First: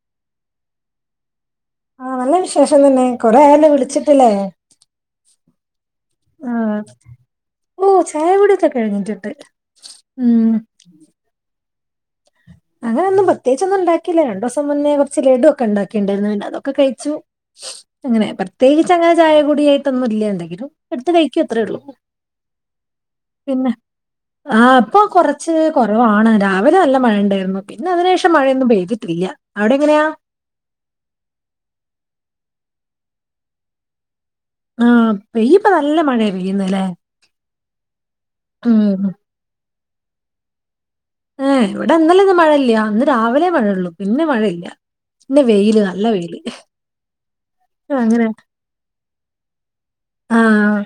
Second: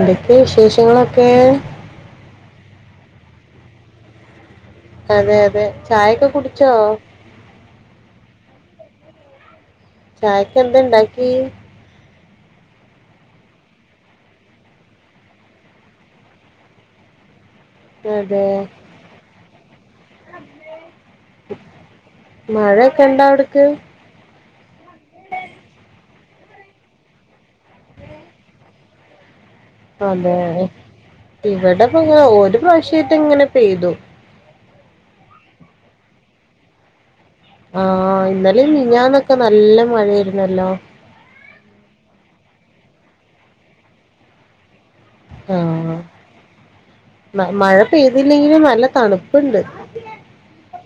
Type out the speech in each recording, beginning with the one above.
എന്തെക്കെ വിശേഷങ്ങളൊക്കേ ആഹ് നല്ല വിശേഷം തന്നെ കൊറേ ആയല്ലോ വിളിച്ചിട്ട്ല്ലേ അതെ അതെ ചായയൊക്കെ കുടി അഹ് ഇല്ല ചായ കുടിയൊക്കെ കഴിഞ്ഞിറ്റ്ണ്ട് ചായക്ക് എന്തെ ഇണ്ടാക്കി അങ്ങനൊന്നും പ്രത്യേകിച്ചൊന്നും ഉണ്ടാക്കിയില്ല രണ്ട് ദിവസം മുന്നേ കൊർച്ച് ലഡു ഒക്കെ ഇണ്ടാക്കി ണ്ടാര്ന്ന് പിന്നെ അതൊക്കെ കഴിച്ചു അങ്ങനെ അതെ പ്രത്യേകിച്ച് അങ്ങനെ ചായ കൂടിയായിട്ടൊന്നും ഇല്ല്യ എന്തെങ്കിലും ഇട്ത്ത് കഴികും അത്രേ ഒള്ളൂ മഴൊക്കെ ഇണ്ടാ അവ്ട്ക്ക് ആഹ് ഇപ്പൊ കൊറച്ച് കൊറവാണ് രാവിലെ നല്ല മഴണ്ടേര്ന്നു പിന്നെ അതിന് ശേഷം മഴയൊന്നും പെയ്തിട്ടില്ല്യ അതേ ഇവ്ടെ പ്പങ്ങനെ ഒരു പ്രാവിശ്യേറ്റെ ഇങ്ങനെ പെയ്തു ആഹ് പെയ്യുമ്പ നല്ല മഴയാ പെയ്യുന്നെത് ല്ലേ ആഹ് ഇന്നലിം മിൻഞ്ഞാന്നൊക്കെ നല്ല മഴായിര്ന്നല്ലോ ഏഹ് ഇവടെ ഇന്നലെ ഒന്നും മഴല്ല്യ അന്ന് രാവിലെ മഴയൊള്ളു പിന്നെ മഴയില്ല്യ ആഹ് മ മഴ അങ്ങനെ പെയ്തില്ലെങ്കിലും നല്ല തണ് പ്പ്ണ്ട് ആഹ്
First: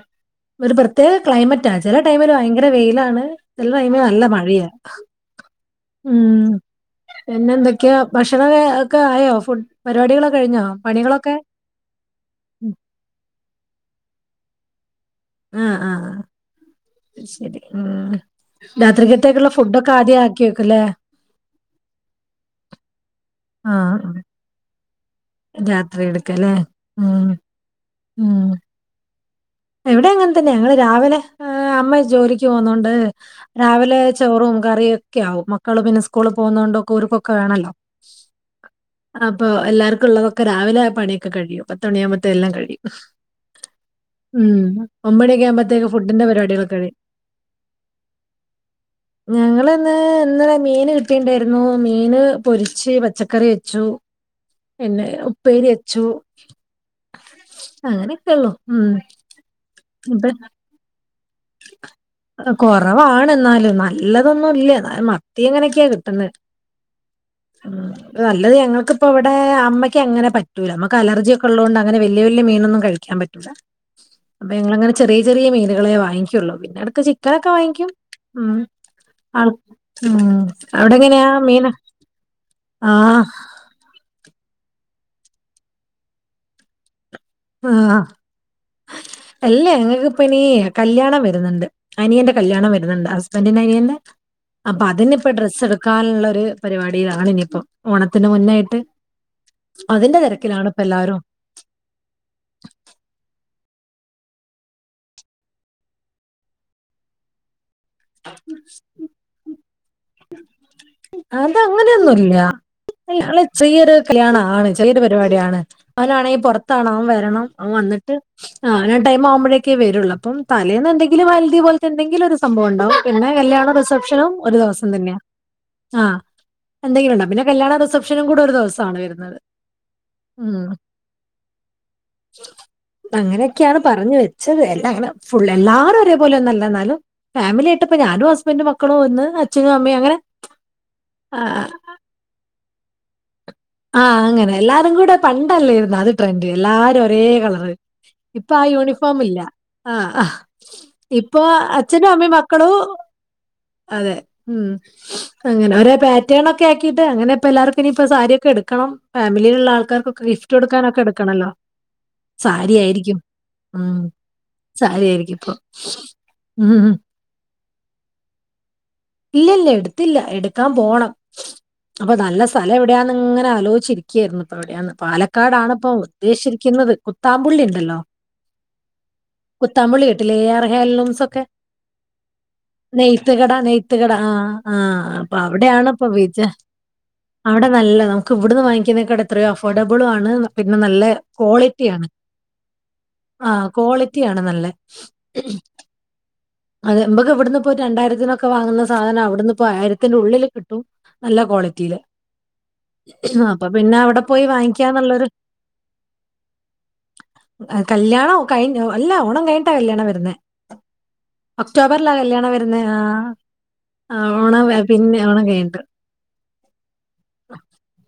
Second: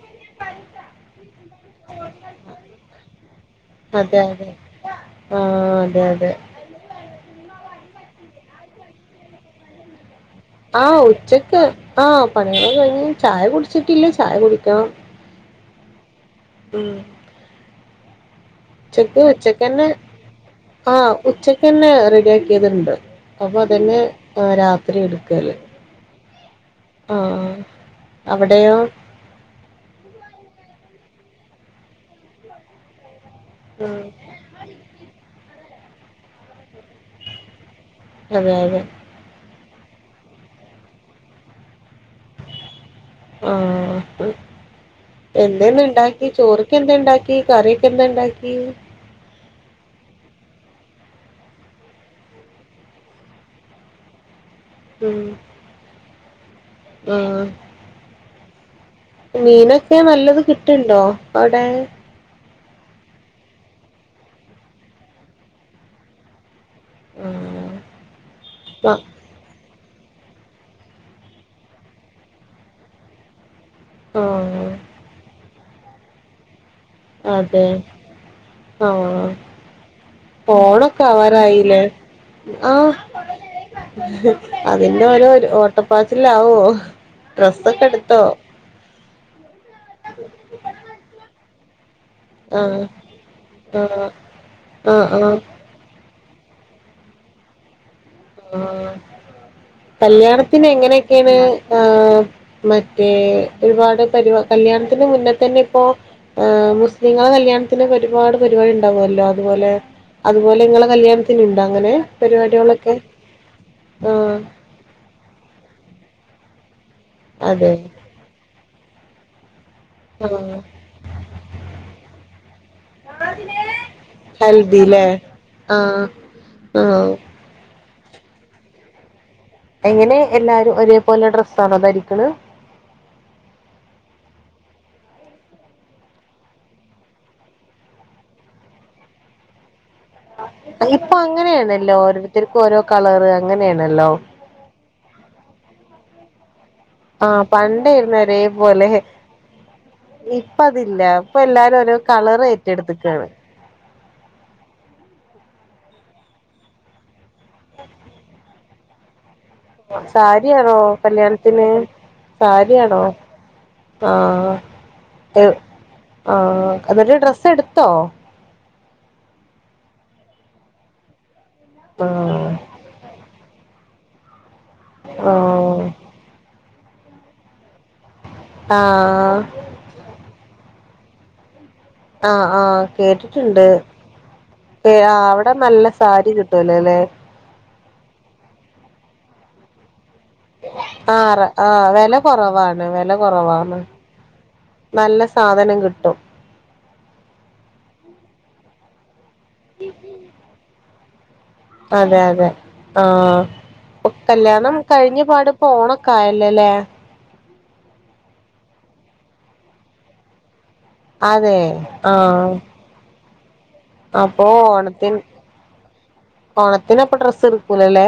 ഒരു പ്രത്യേക ക്ലൈമറ്റാ ചെല ടൈമില് ഭയങ്കര വെയ്ലാണ് ചെല ടൈമില് അതെ നല്ല അതെ മഴയാ ആ അതെ അതെ ഉം പിന്നെ എന്തൊക്കെയാ ഭക്ഷണൊക്കെ ഒക്കെ ആയോ ഫുഡ് പരിവാടികളൊക്കെ കഴിഞ്ഞോ പണികളൊക്കെ ആഹ് പണികള് ഉം. ഒകെ കഴിഞ്ഞ് ചായ കുടിച്ചിട്ടില്ല ചായ കുടിക്കണം ആഹ് ആഹ് ഉം അയ് ശെരി ഉം ഉച്ചക്ക് രാത്രികത്തേക്ക്ള്ള ഫുഡൊക്കെ ആദ്യം ആക്കി വെക്കുംല്ലേ ഉച്ചക്കെന്നെ റെഡിയാക്കിയത്ണ്ട് അപ്പൊ അതെന്നെ ആഹ് രാത്രി എട്ക്കല് രാത്രി എട്ക്ക ല്ലേ ആഹ് ആഹ് അവ്ടെയോ ഇവ്ടെ അങ്ങൻതന്നെ ഞങ്ങള് രാവിലെ എഹ് അമ്മ ജോലിക്ക് പോവുന്നോണ്ട് രാവിലെ ആഹ് ചോറും കറിയും ഒക്കെയാവും മക്കള് പിന്നെ സ്കൂള് പോകുന്നോണ്ട് ഒക്കെ ഓര്ക്കൊക്കെ വേണല്ലോ അതെ അതെ. അപ്പൊ എല്ലാർക്കും ഉള്ളതൊക്കെ രാവിലെ ആ പണിയൊക്കെ കഴിയും പത്തണിയാകുമ്പോത്തേ എല്ലാം കഴിയും. ആഹ് ഉം. ഒമ്പണിയൊക്കെ എന്തേ ആകുമ്പത്തേക്ക് ഫുഡിന്റെ ഇന്ന്ണ്ടാക്കി പരിപാടികളൊക്കെ ചോറ്ക്കെ കഴിയും. എന്തേണ്ടാക്കി കറിയൊക്കെ എന്തേണ്ടാക്കി? ഞങ്ങള്ന്ന് ഇന്നലെ മീന് കിട്ടിണ്ടായിരുന്നു മീന് പൊരിച്ച് പച്ചക്കറി വെച്ചു. പിന്നെ ഉം ഉപ്പേരി വെച്ചു ആഹ് അങ്ങനെയൊക്കെള്ളു ഉം. മീനൊക്കെ ഇപ്പ നല്ലത് കിട്ടുണ്ടോ അവ്ടെ. കൊറവാാണ് എന്നാലും നല്ലതൊന്നുല്ല എന്ന മത്തി ഇങ്ങനെയൊക്കെയാ കിട്ടുന്നെ. ആഹ് നല്ലത് മ ഞങ്ങൾക്ക് ഇപ്പം ഇവ് ടെ അമ്മയ്ക്ക് അങ്ങനെ പറ്റൂല അമ്മക്ക് അലർജിയൊക്കെ ഉള്ളോണ്ട് അങ്ങനെ വല്യ വല്യ മീനൊന്നും കഴിക്കാൻ പറ്റൂല അപ്പൊ ആഹ് ഞങ്ങളങ്ങനെ ചെറിയ ചെറിയ മീനുകളെ വാങ്ങിക്കുള്ളോ പിന്നെ ഇടക്ക് ചിക്കനൊക്കെ അതെ വാങ്ങിക്കും. ഉം. ആഹ് ആൾ ഉം. അവിടെ ഓണക്കെ എങ്ങനെയാ മീന്? അവറായില്ലേ. ആഹ് അതിന്റെ ഓരോ ഓട്ടപ്പാച്ചിലാവോ ഡ്രസ്സൊക്കെ എടുത്തോ. അല്ലേ ഞങ്ങക്ക് ഇപ്പം ഇനി കല്യാണം വരുന്നുണ്ട് അനിയന്റെ കല്യാണം ആഹ് വര്ന്ണ്ട് ഹസ്ബന്റിന്റെ അനിയന്റെ ആഹ് അപ്പൊ ആഹ് അതിനിപ്പൊ ആഹ് ഡ്രസ്സ്‌ എടു ക്കാനുള്ളരു പരിപാടിയിലാണ് ഇനിയിപ്പം. ഓണത്തിന്റെ മുന്നായിട്ട് ആഹ് അതിന്റെ തിരക്കിലാണ് ഇപ്പം എല്ലാവരും ഉം മറ്റേ ഒരുപാട് പരി കല്യാണത്തിന് മുന്നേ തന്നെ ഇപ്പോ മുസ്ലിങ്ങളെ കല്യാ ണ്തിനൊക്കെ ഒരുപാട് പരിപാടി ഉണ്ടാവുല്ലോ അതുപോലെ അതുപോലെ നിങ്ങള അത് കല്യാൺത്തിനുണ്ടൊ അങ്ങനെ അങ്ങനെയൊന്നുമില്ല. പരിപാടികളൊക്കെ. ഞങ്ങള് ചെറിയൊരു ആഹ് കല്യാണം ആണ് ചെറിയരു പരിപാടിയാണ് അവനാണെങ്കിൽ പുറത്താണ് അവൻ വരണം അവൻ അതെ വന്നിട്ട്. ആഹ് അവനാ ടൈമാവുമ്പഴൊക്കേ വരുള്ളൂ അപ്പ ആഹ് തലേന്ന് എന്തെങ്കിലും ഹൽധി പോൽത്തെ എന്തെങ്കിലും സംഭവം ഉണ്ടാവും പിന്നെ കല്യാണ റിസെപ്ഷനും ഒരുദിവസം ഹൽദില്ലേ തന്നെയ ആഹ് ആഹ് എന്തെങ്കിലും ഉണ്ടാവും പിന്നെ കല്യാണ റിസപ്ഷനും കൂടെ ഒരു ദിവസാണ് വരുന്നത് എങ്ങനെ ഉം. എല്ലാരും ഒരേപോലെ ഡ്രസ്സണോ ധരിക്ക്‌ണ് അങ്ങനെയൊക്കെയാണ് പറഞ്ഞ് വെച്ചത് എല്ലാം അങ്ങനെ ഫുള്ള് എല്ലാരും ഒരേപോലെ ഒന്നല്ല ഇന്നാലും ഫാമിലിയായിട്ട്പ്പ ഞാനും ഹസ്ബന്റും മക്കളും ഒന്ന് അച്ഛനും അമ്മയും അങ്ങനെ. ഇപ്പൊ ആ അങ്ങനെയാണല്ലോ ഓരോത്തര്ക്ക്‌ ഓരോ കളറ് അങ്ങനെയാണല്ലോ ആഹ് അങ്ങനെ എല്ലാരും കൂടെ പണ്ടല്ലേര്ന്നൊ അത് ട്രെൻഡ് എല്ലാരും ഒരേ ആഹ് കളറ് പണ്ടായിരുന്നു ഇപ്പൊ ആ ഒരേപോലെ യൂണിഫോം ഇല്ല. ആഹ് ആ ഇപ്പ അതില്ല ഇപ്പൊ എല്ലാരും ഓരോ അച്ഛനും അമ്മയും കളർ മക്കളും. ഏറ്റെടുത്തക്കാണ് അതെ ഉം അങ്ങനെ ഒരേ പാറ്റേണൊക്കെ ആക്കിട്ട് അങ്ങനെ ഇപ്പ എല്ലാവർക്കും ഇനിപ്പോ സാരി ഒക്ക എടുക്കണം ഫാമിലിയിലുള്ള ആൾക്കാർക്കൊക്കെ ഗിഫ്റ്റ് സാരിയാണോ കൊടുക്കാനൊക്കെ എടുക്കണല്ലോ കല്യാണത്തിന് സാരിയാണോ സാരിയായിരിക്കും ഉം സാരിയായിരിക്കും ഇപ്പ ആഹ് ആഹ് ഉം എന്നിട്ട് ഡ്രസ്സ് എടുത്തോ ഇല്ല ഇല്ല എടുത്തില്ല എടുക്കാൻ പോണം അപ്പൊ നല്ല ആഹ് സ്ഥലം എവിടെയാന്ന് ഇങ്ങനെ ആലോചിച്ചിരിക്കുകയായിരുന്നു ഇപ്പവിടെയന്ന് ആഹ് പാലക്കാടാണിപ്പൊ ഉദ്ദേശിരിക്കുന്നത് കുത്താമ്പുള്ളി ഉണ്ടല്ലോ ആഹ് കുത്താമ്പുള്ളി കേട്ടില്ലേ എ ആർ ഹേലുംസൊക്കെ ആഹ് ആഹ് നെയ്ത്തുകട കേട്ടിട്ടുണ്ട് നെയ്ത്തുകട ആ ആഹ് അപ്പൊ അവിടെ നല്ല അവിടെയാണപ്പൊ സാരി വിചാ കിട്ടൂലല്ലേ അവിടെ നല്ല നമുക്ക് ഇവിടുന്ന് വാങ്ങിക്കുന്നേക്കാട് എത്രയോ അഫോർഡബിളും ആണ് പിന്നെ നല്ല ആഹ് ക്വാളിറ്റി ആഹ് ആണ് വില കുറവാണ് വില ആ കുറവാണ് ക്വാളിറ്റിയാണ് നല്ല നല്ല സാധനം കിട്ടും അത് ഇമ്പക്ക് ഇവിട്ന്ന്പ്പൊ ഒര് രണ്ടായിരത്തിനൊക്കെ വാങ്ങുന്ന സാധനം അവിടുന്ന് ഇപ്പോ ആയിരത്തിന്റെ ഉള്ളിൽ കിട്ടും നല്ല ക്വാളി അതെ അതെ പിന്നെ ആഹ് അവിടെ പോയി കല്യാണം കഴിഞ്ഞ വാങ്ങിക്കാന്നുള്ളൊരു പാട് ഓണക്കെ ആയല്ലോല്ലെ കല്യാണം കഴിഞ്ഞ അല്ല ഓണം കഴിഞ്ഞിട്ടാ കല്യാണം വെരുന്നെ അതെ ഒക്ടോബർലാ കല്യാണം ആഹ് വെരുന്നെ ആഹ് അപ്പൊ ഓണം പിന്നെ ഓണത്തിന് ഓണം കഴിഞ്ട്ട് ഓണത്തിന് അപ്പ ഡ്രസ്സ് എടുക്കൂലല്ലേ?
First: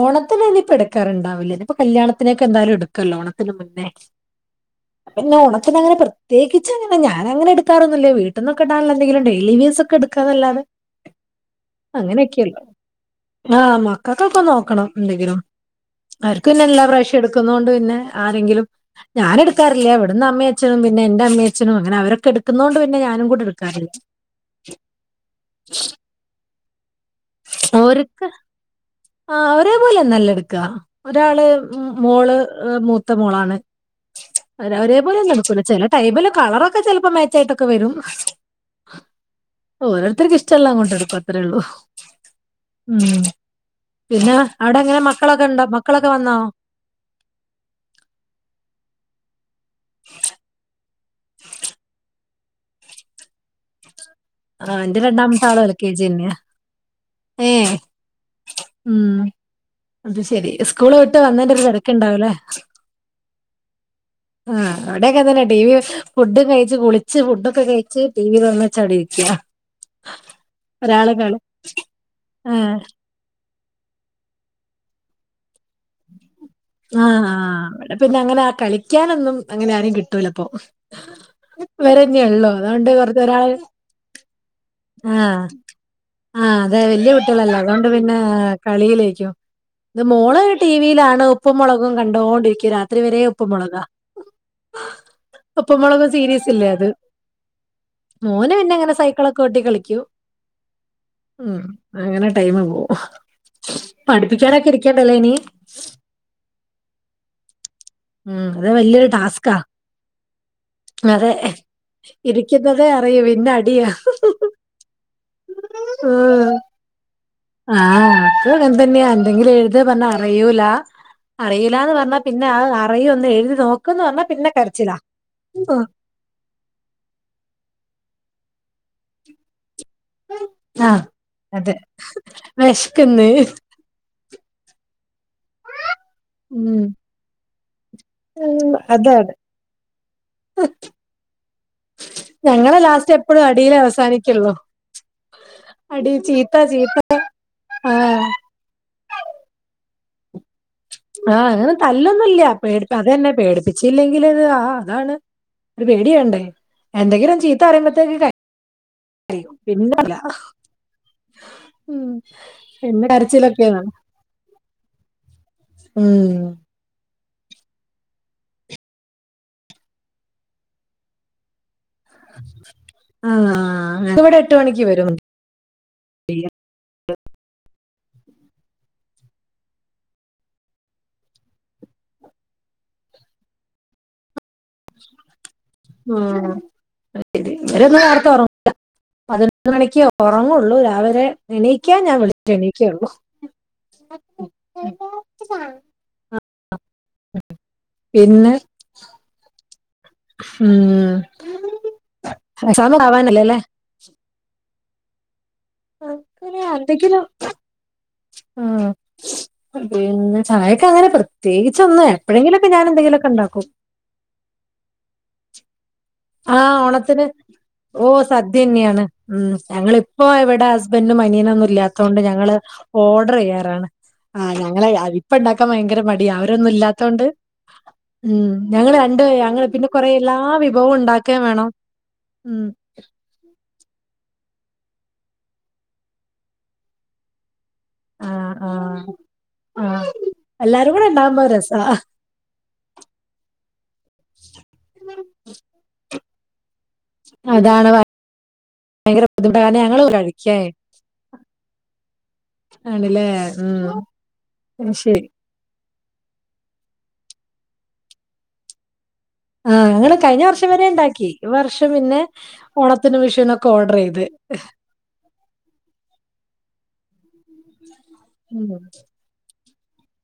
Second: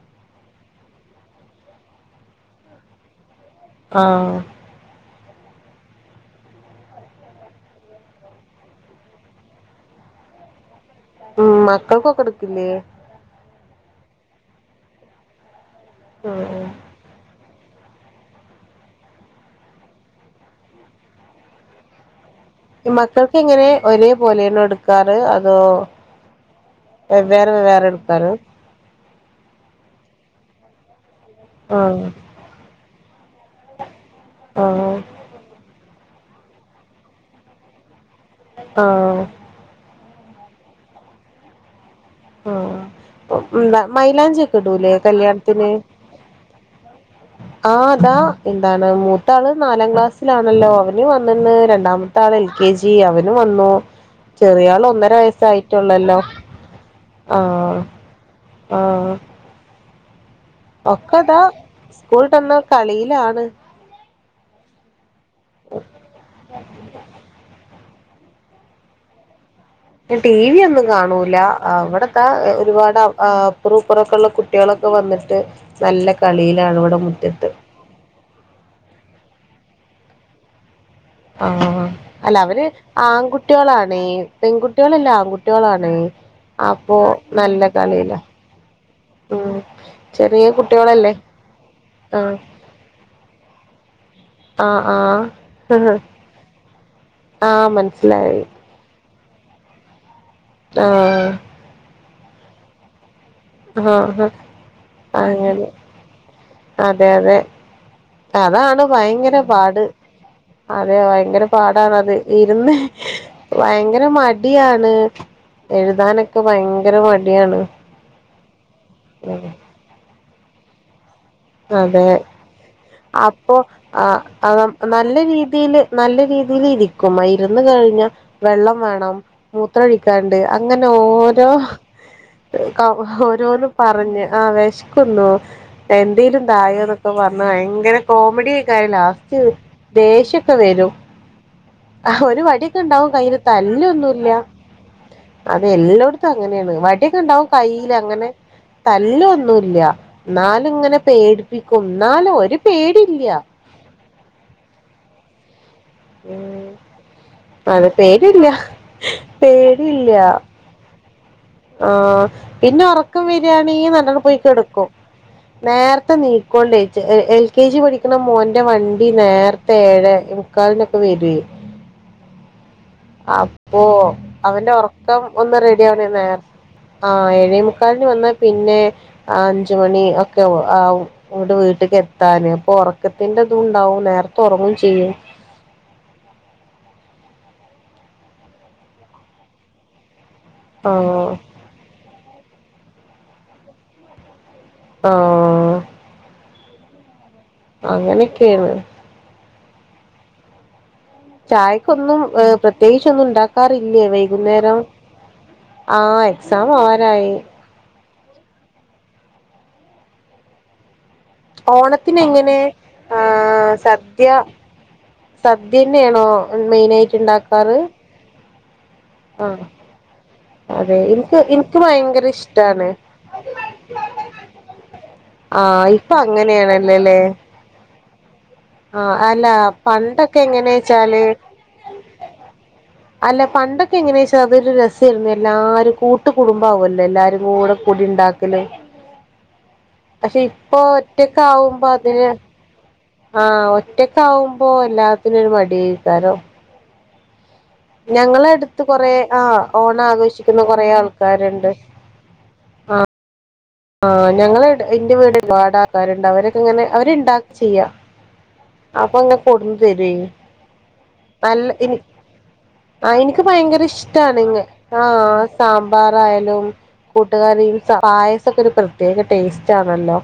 ഓണത്തിന് ഇനി ഇപ്പ എടുക്കാറുണ്ടാവില്ല ഇനി ഇപ്പൊ കല്യാണത്തിനൊക്കെ എന്തായാലും എടുക്കല്ലോ ഓണത്തിന് മുന്നേ ആഹ് പിന്നെ ഓണത്തിനങ്ങനെ പ്രത്യേകിച്ചങ്ങനെ ഞാനങ്ങനെ എടുക്കറൊന്നുല്ല വീട്ട്ന്നൊക്കെ ഇടാൻള്ളെ എന്തെങ്കിലും ഡേയിലി വീസൊക്കെ ഇട് ക്കതല്ലാതെ ഉം മക്കൾക്കൊക്കെ അങ്ങനെക്കെള്ളൂ എടുക്കില്ലേ ആഹ് മക്കക്കൊക്കെ നോക്കണം എന്തെങ്കിലും അവർക്ക് പിന്നെ ഉം എല്ലാ പ്രാവശ്യം എടുക്കുന്നോണ്ട് പിന്നെ ആരെങ്കിലും ഞാന് എടുക്കാറില്ല ഇവട്ന്ന് അമ്മീം, അച്ഛനും പിന്നെ എന്റെ അമ്മീം, അച്ഛനും അങ്ങനെ അവരൊക്കേ എട് മക്കക്ക് എങ്ങനെ ഒരേ പോലെയാണോ എടുക്കാറ് അതോ വേവ്വേറെ വേവ്വേറെ ഓര്ക്ക് എടുക്കാറ് ആഹ് ഒരെ പോലെ ഒന്നു അല്ല എടുക്ക ഒരാള് ആഹ് മോള് മൂത്ത മോളാണ് ആഹ് ഒരേപോലെ ഒന്നും എടുക്കൂല ചെലെ ടൈമില് കളറൊക്കെ ചെൽപ്പോ മേച്ചായിട്ടൊക്കെ വെരും ആഹ് ഓരോര്ത്തർക്ക് ഇഷ്ടള്ളത് അങ്ങോട്ട്‌ എടുക്കും അത്രേള്ളൂ ആഹ് എന്താ പിന്നെ മൈലാഞ്ചി ഒക്കെ അവിടെ ഇടൂലെ എങ്ങനെ മക്കളൊക്കെ ഉണ്ടോ? കല്യാണത്തിന് മക്കളൊക്കെ വന്നോ? ആഹ് ഇതാ എന്താണ് മൂത്ത ആള് നാലാം ക്ലാസ്സിലാണല്ലോ അവ വനും വന്ന്ണ്ട് രണ്ടാമത്തെ ആള് എൽ കെ ജി അവനും വന്നു ചെറിയ ആഹ് ആള് എന്റെ ഒന്നര രണ്ടാമത്തെ ആള് എൽ കെ ജി വയസ്സായിട്ടോള്ളല്ലോ തന്നെയാ. ഏഹ് ആഹ് ഉം അത് ശെരി സ്കൂള് വിട്ട് ഒക്കെതാ വന്നെന്റെ ഒരു തെരക്ണ്ടാവുലെ സ്കൂളിട്ടന്ന് കളിയിലാണ് ആഹ് അവിടെക്കെ അതന്നെ ടി വി ഫുഡും കഴിച്ച് കുളിച്ച് ഫുഡൊക്കെ കഴിച്ച് ടിവി തോറന്നച്ച് അവിടെ ഇരി യാ ടി വി ഒന്നും കാണൂല ഇവടതാ ആഹ് ഒരുപാട് ആഹ് അപ്പറും ഇപ്പറോക്കെല്ലേ കുട്ടികളൊക്കെ വന്നിട്ട് നല്ല കളിയിലാണ് ഇവിടെ ആഹ് മുറ്റത്ത് ആഹ് ഇവടെ പിന്നെ അങ്ങനെ ആ കളിക്കാനൊന്നും അങ്ങനെ ആരും കിട്ടൂലപ്പൊ ആഹ് അല്ല അവര് കൊറച്ച് ഒരാള് ആൺകുട്ടികളാണെ പെൺകുട്ടികളല്ല ആഹ് ആൺകുട്ടികളാണെ ആഹ് അതെ വല്യ കുട്ടികളല്ലോ അതുകൊണ്ട് പിന്നെ കളിയിലേക്കും ഉം ഇത് മോള് ചെറിയ ടി കുട്ടികളല്ലേ ടിവിലാണ് ഉപ്പും മുളകും ആഹ് കണ്ടൊണ്ടിരിക്കും രാത്രി വരെ ഉപ്പും മുളകാ ആഹ് ഉപ്പും ആഹ് മുളകും സീരിയസ് ഇല്ലേ അത് ആഹ് മനസ്സിലായി പിന്നങ്ങനെ സൈക്കിളെക്കെ ഓട്ടി കളിക്കും ആഹ് ഉം അങ്ങനെ ടൈമ് പോവും ആഹ് പഠിപ്പിക്കാനൊക്കെ ഇരിക്കണ്ടല്ലോ ഇനി [unintelligible] അതെ അതെ ഉം അത് അതാണ് വല്യൊരു ഭയങ്കര ടാസ്കാ പാട് അതെ ഭയങ്കര പാടാണത് ഇരുന്ന് ഇരിക്കുന്നതേ അറിയൂ പിന്നെ അടിയാ ഭയങ്കര മ ടിയാണ് എഴുതാനൊക്കെ ഉം ഭയങ്കര മടിയാണ് ആഹ് അപ്പ അങ്ങൻതന്നെയാ എന്തെങ്കിലും എഴുത് പർഞ്ഞ അറിയൂല അറിലാന്ന് അതെ പർഞ്ഞാ പിന്നെ ആ അറിയും ഒന്ന് അപ്പൊ എഴുതി നോക്ക്ന്ന് ആ പർഞ്ഞാ പിന്നെ കരച്ചിലാ നല്ല രീതിയില് നല്ല ഇരിക്കും ഇരുന്ന് കഴിഞ്ഞാ വെള്ളം വേണം മൂത്ര ഒ ക്കാണ്ട് അങ്ങനെ ആഹ് ഓരോ അതെ ക വെശ്ക്ക്ന്ന് ഓരോന്നും പറഞ്ഞ് ആഹ് വെശ്ക്കുന്നു എന്തേലും ഉം തായോന്നൊക്കെ പർഞ് ഭയങ്കര ഉം കോമഡിയ്കാര് അതാണ് ലാസ്റ്റ് ദേഷ്യംക്കെ വരും ഒരു വടിയൊക്കെ ഞങ്ങളെ ഇണ്ടാവും ലാസ്റ്റ് കയ്ൽ എപ്പഴും അടിയിലെ തല്ല് ഒന്നുംല്ല അവസാനിക്കുള്ളൂ അടി അതെല്ലോട്ത്തും ചീത്ത അങ്ങനെയാണ് ചീത്ത വടിയൊക്കെണ്ടാവും കയ്ൽ ആഹ് അങ്ങനെ തല്ലൊന്നുല്ല ന്നാലും ഇങ്ങനെ ആഹ് അങ്ങനെ പേടിപ്പിക്കും ന്നാലും ഒരു പേടിയില്ല വെച്ചില്ലെങ്കിലൊര് ആഹ് അതാണ് ഒരു പേടിയേണ്ടേ ഉം എന്തെങ്കിലും അതെ ചീത്തറിമ്പത്തേക്ക് ക പേടിയില്ല പിന്നല്ല പേടിയില്ല ഉം ആഹ് പിന്നെ ഉറക്കം വരുവാന്നെ നല്ലോണ്ണം പോയി കിടക്കും നേർത്തെ ഉം നീക്കൊണ്ടേച്ച് എയ് എയ് യൂ കെ ജി പഠിക്കണ മോന്റെ വണ്ടി നേർത്തെ ഏഴേ മുക്കാൽനൊക്കെ വെരെ [unintelligible] അപ്പൊ ആഹ് ഞങ്ങക്ക് ഇവിടെ എട്ട് അവന്റെ മണിക്ക് വരും ഉം ഒറക്കം ഒന്ന് റെഡി ആവണേന്ന് നേർ ആഹ് ഏഴേമുക്കാൽന് വന്നാ പിന്നെ അഞ്ചുമണി ഒക്കെ ആവും ഇവിടെ വീട്ടിക്ക് എത്താന് അപ്പൊ ഒറക്കത്തിന്റെ ഇതുണ്ടാവും നേരത്തെ ഒറങ്ങും ചെയ്യും ആഹ് [unintelligible] വരൊന്ന് പതിനൊന്ന് മണിക്ക് ഉറങ്ങുള്ളൂ ആ രാവിലെ എണീക്കാൻ ഞാൻ വിളിറ്റെ എണീക്കുള്ളൂ ആഹ് [unintelligible] പിന്നെ അങ്ങനെയൊക്കെയാണ് ഉം ചായക്കൊന്നും എക്സാം പ്രത്യേകിച്ചൊന്നും ആവാനല്ലേ ഉണ്ടാക്കാറില്ലേ വൈകുന്നേരം ആഹ് എക്സാം ആവനായി ആഹ് പിന്നെ ചായക്കങ്ങനെ പ്ര ത്യേകിച്ചൊന്ന് ഓണത്തിനെങ്ങനെ എപ്പഴങ്കിലുക്കെ ഞാനെന്തെങ്കിലൊക്കെണ്ടാക്കും ആഹ് സദ്യ സദ്യന്നെയാണോ മെയിനായിട്ട് ഇണ്ടാക്കാറ് സദ്യന്നെയാണ് ഉം ആഹ് ഞങ്ങളിപ്പോ ഇവിടെ അതെ ഹസ്ബൻഡും ഇൻക്ക് അനിയനും ഒന്നും ഇൻക്ക് ഇല്ലാത്തൊണ്ട് ഭയങ്കര ഞങ്ങള് ഇഷ്ടാണ്. ഓർഡറെയ്യാറാണ് ആഹ് ഞങ്ങളെ ഇപ്പണ്ടാക്കാൻ ആഹ് ഭയങ്കര ഇപ്പൊ മടിയ അങ്ങനെയാണല്ലോല്ലേ? അവരൊന്നുല്ലാത്തൊണ്ട് ഉം ഞങ്ങള് ആഹ് രണ്ട് പേ അല്ല ഞങ്ങള് പിന്നെ കൊറെ എല്ലാ പണ്ടൊക്കെ വിഭവവും എങ്ങനെച്ചാല് ഉണ്ടാക്കേം വേണം ഉം അല്ല പണ്ടൊക്കെ എങ്ങനെയാച്ച അതൊരു രസായിരുന്നു എല്ലാരും കൂട്ട് കുടുംബ ആവോല്ലെ എല്ലാരും കൂടെ ആഹ് പൊടിണ്ടാക്കല് ആഹ് ആഹ് പക്ഷെ ഇപ്പൊ എല്ലാരും കൂടെ ഉണ്ടാവുമ്പോ രസാ ഒറ്റക്കാവുമ്പോ അതിന് ആഹ് ഒറ്റക്കാവുമ്പോ എല്ലാത്തിനും ഒരു മടിയ്കാരോ അതാണ് വ ഞങ്ങളടുത്ത് കൊറെ ആഹ് ഓണം കഴിക്കേ ആഘോഷിക്കുന്ന കൊറെ ആൾക്കാരുണ്ട് ആണ്ല്ലേ ഉം ആഹ് ഞങ്ങള് എന്റെ ശരി വീട് വാടാൾക്കാരുണ്ട് അവരൊക്കെ ഇങ്ങനെ അവരുണ്ടാക് ചെയ്യാ അപ്പൊങ്ങ പൊതിഞ്ഞു ആഹ് തരുവെ ഞങ്ങള് കഴിഞ്ഞ വർഷം വരെ ഉണ്ടാക്കി ഈ നല് വർഷം നി പിന്നെ ആഹ് ഓണത്തിനും എനിക്ക് വിഷുവിനൊക്കെ ഭയങ്കര ഓർഡർ ചെയ്ത് ഇഷ്ട്ടാണ് ആഹ് സാമ്പാറായാലും കൂട്ടുകറീം പായസൊക്കെ ഉം ഒരു പ്രത്യേക ടേസ്റ്റാണല്ലോ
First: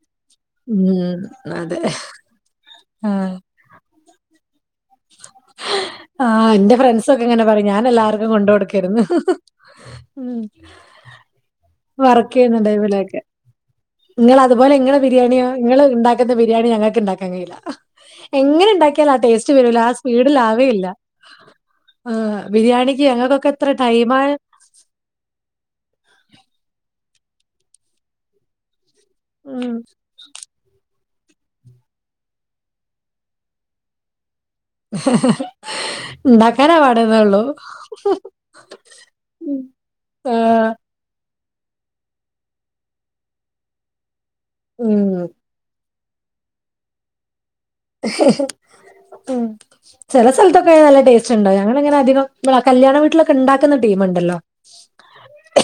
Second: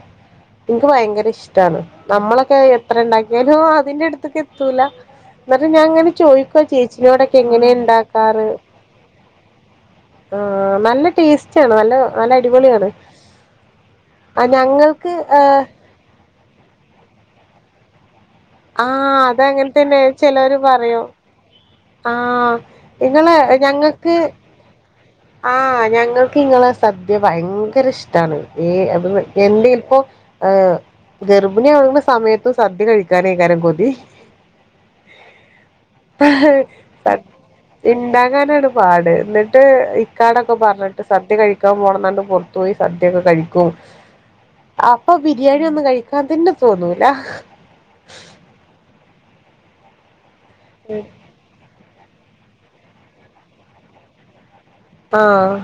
എനിക്ക് ഉം ഭയങ്കര അതെ ഇഷ്ട്ടാണ് നമ്മളൊക്കെ എത്ര ഇണ്ടാ ആഹ് ഓഹ് അതിന്റട്ത്ക്ക് എത്തൂല എന്നിട്ട് ഞാൻ അങ്ങനെ ആഹ് ചോയിക്കുവ എന്റെ ഫ്രണ്ട്സൊക്കെ ചേച്ചിനോടക്കെ ഇങ്ങനെ പറയും എങ്ങനെയ ഞാൻ എല്ലാവർക്കും ഇണ്ടാക്കാറ് കൊണ്ട് കൊടുക്കായിരുന്നു ഉം ആഹ് നല്ല ടേസ്റ്റാണ് നല്ല നല്ല വർക്ക് ചെയ്യുന്ന അടിപൊളിയാണ് ടൈമിലൊക്കെ ആഹ് ഞങ്ങൾക്ക് ഏഹ് ങ്ങത്തെ ബിരിയാണി ഞങ്ങക്ക് ഇണ്ടാക്കാൻ കഴിയില്ല എങ്ങനെ ഇണ്ടാക്കിയാലും ആഹ് ടേസ് അങ്ങൻതന്നെ ചെലോര് പറയും ആഹ് ബിരിയാണിക്ക് ഇങ്ങള് ഞങ്ങൾക്കൊക്കെ എത്ര ഞങ്ങക്ക് ടൈമാ ആഹ് ഞങ്ങൾക്ക് ഇങ്ങളെ സദ്യ ഭയങ്കര ഇഷ്ടാണ് ഏഹ് അത് എന്ത്യേ ഉം ഇപ്പോ ഏഹ് ഗർഭിണിയാവുന്ന സമയത്തും സദ്യ കഴിക്കാനേക്കാരം കൊതി ഉണ്ടാക്കാനാ സ പാടുന്നേള്ളൂ. ഇണ്ടാക്കാനാണ് പാട് എന്നിട്ട് ഇക്കാടൊക്കെ ആഹ് പറഞ്ഞി ട്ട് സദ്യ കഴിക്കാൻ പോണന്നാണ്ട് പൊറത്തു പോയി സദ്യൊക്കെ കഴിക്കും ഉം. അപ്പൊ ബിരിയാ ണിയൊന്നും കഴിക്കാൻ പിന്നെ തോന്നൂല ഉം ചെല സ്ഥത്തോക്കെ നല്ല ടേസ്റ്റ് ചുണ്ടോ ഞങ്ങളിങ്ങനെ അധികം മ്മള കല്യാണ വീട്ടിലൊക്കെ ഇണ്ടാക്കുന്ന ടീമിണ്ടല്ലോ ആഹ്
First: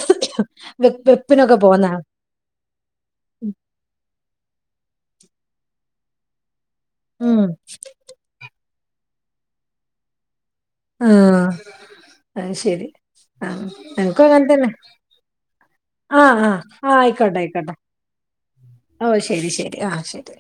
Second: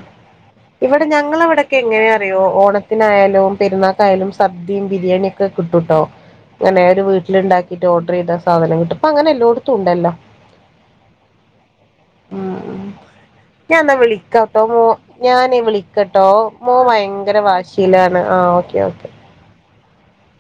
വെ ഇവിടെ വെപ്പിനൊക്കെ ഞങ്ങളവിടെക്കെ പോവുന്ന എങ്ങനെയ വെ യ്യോ ഓണത്തിനായാലും പെരുന്നാക്കായാലും സദ്യയും ബിരിയാണിയൊക്കെ കിട്ടൂട്ടോ അങ്ങനെ ന്റെ ഉം വീട്ടിലിണ്ടാക്കീട്ട് ഓർഡർ ചെയ്താ സാധനം കിട്ടും പ്പ അങ്ങനെല്ലായിടത്തും ഒണ്ടല്ലോ ആഹ് ഉം അയ്ശരി ആഹ് ഞാൻ എന്നാ എൻക്കു വിളിക്കാട്ടോ അങ്ങൻത്തന്നെ ആഹ് ആഹ് മോൻ ആഹ് വയങ്കര വാശിയിലാണ് ആഹ് ഓക്കേ പ്പോ ഓക്കേ ശെരി ശെരി ആഹ് ശെരി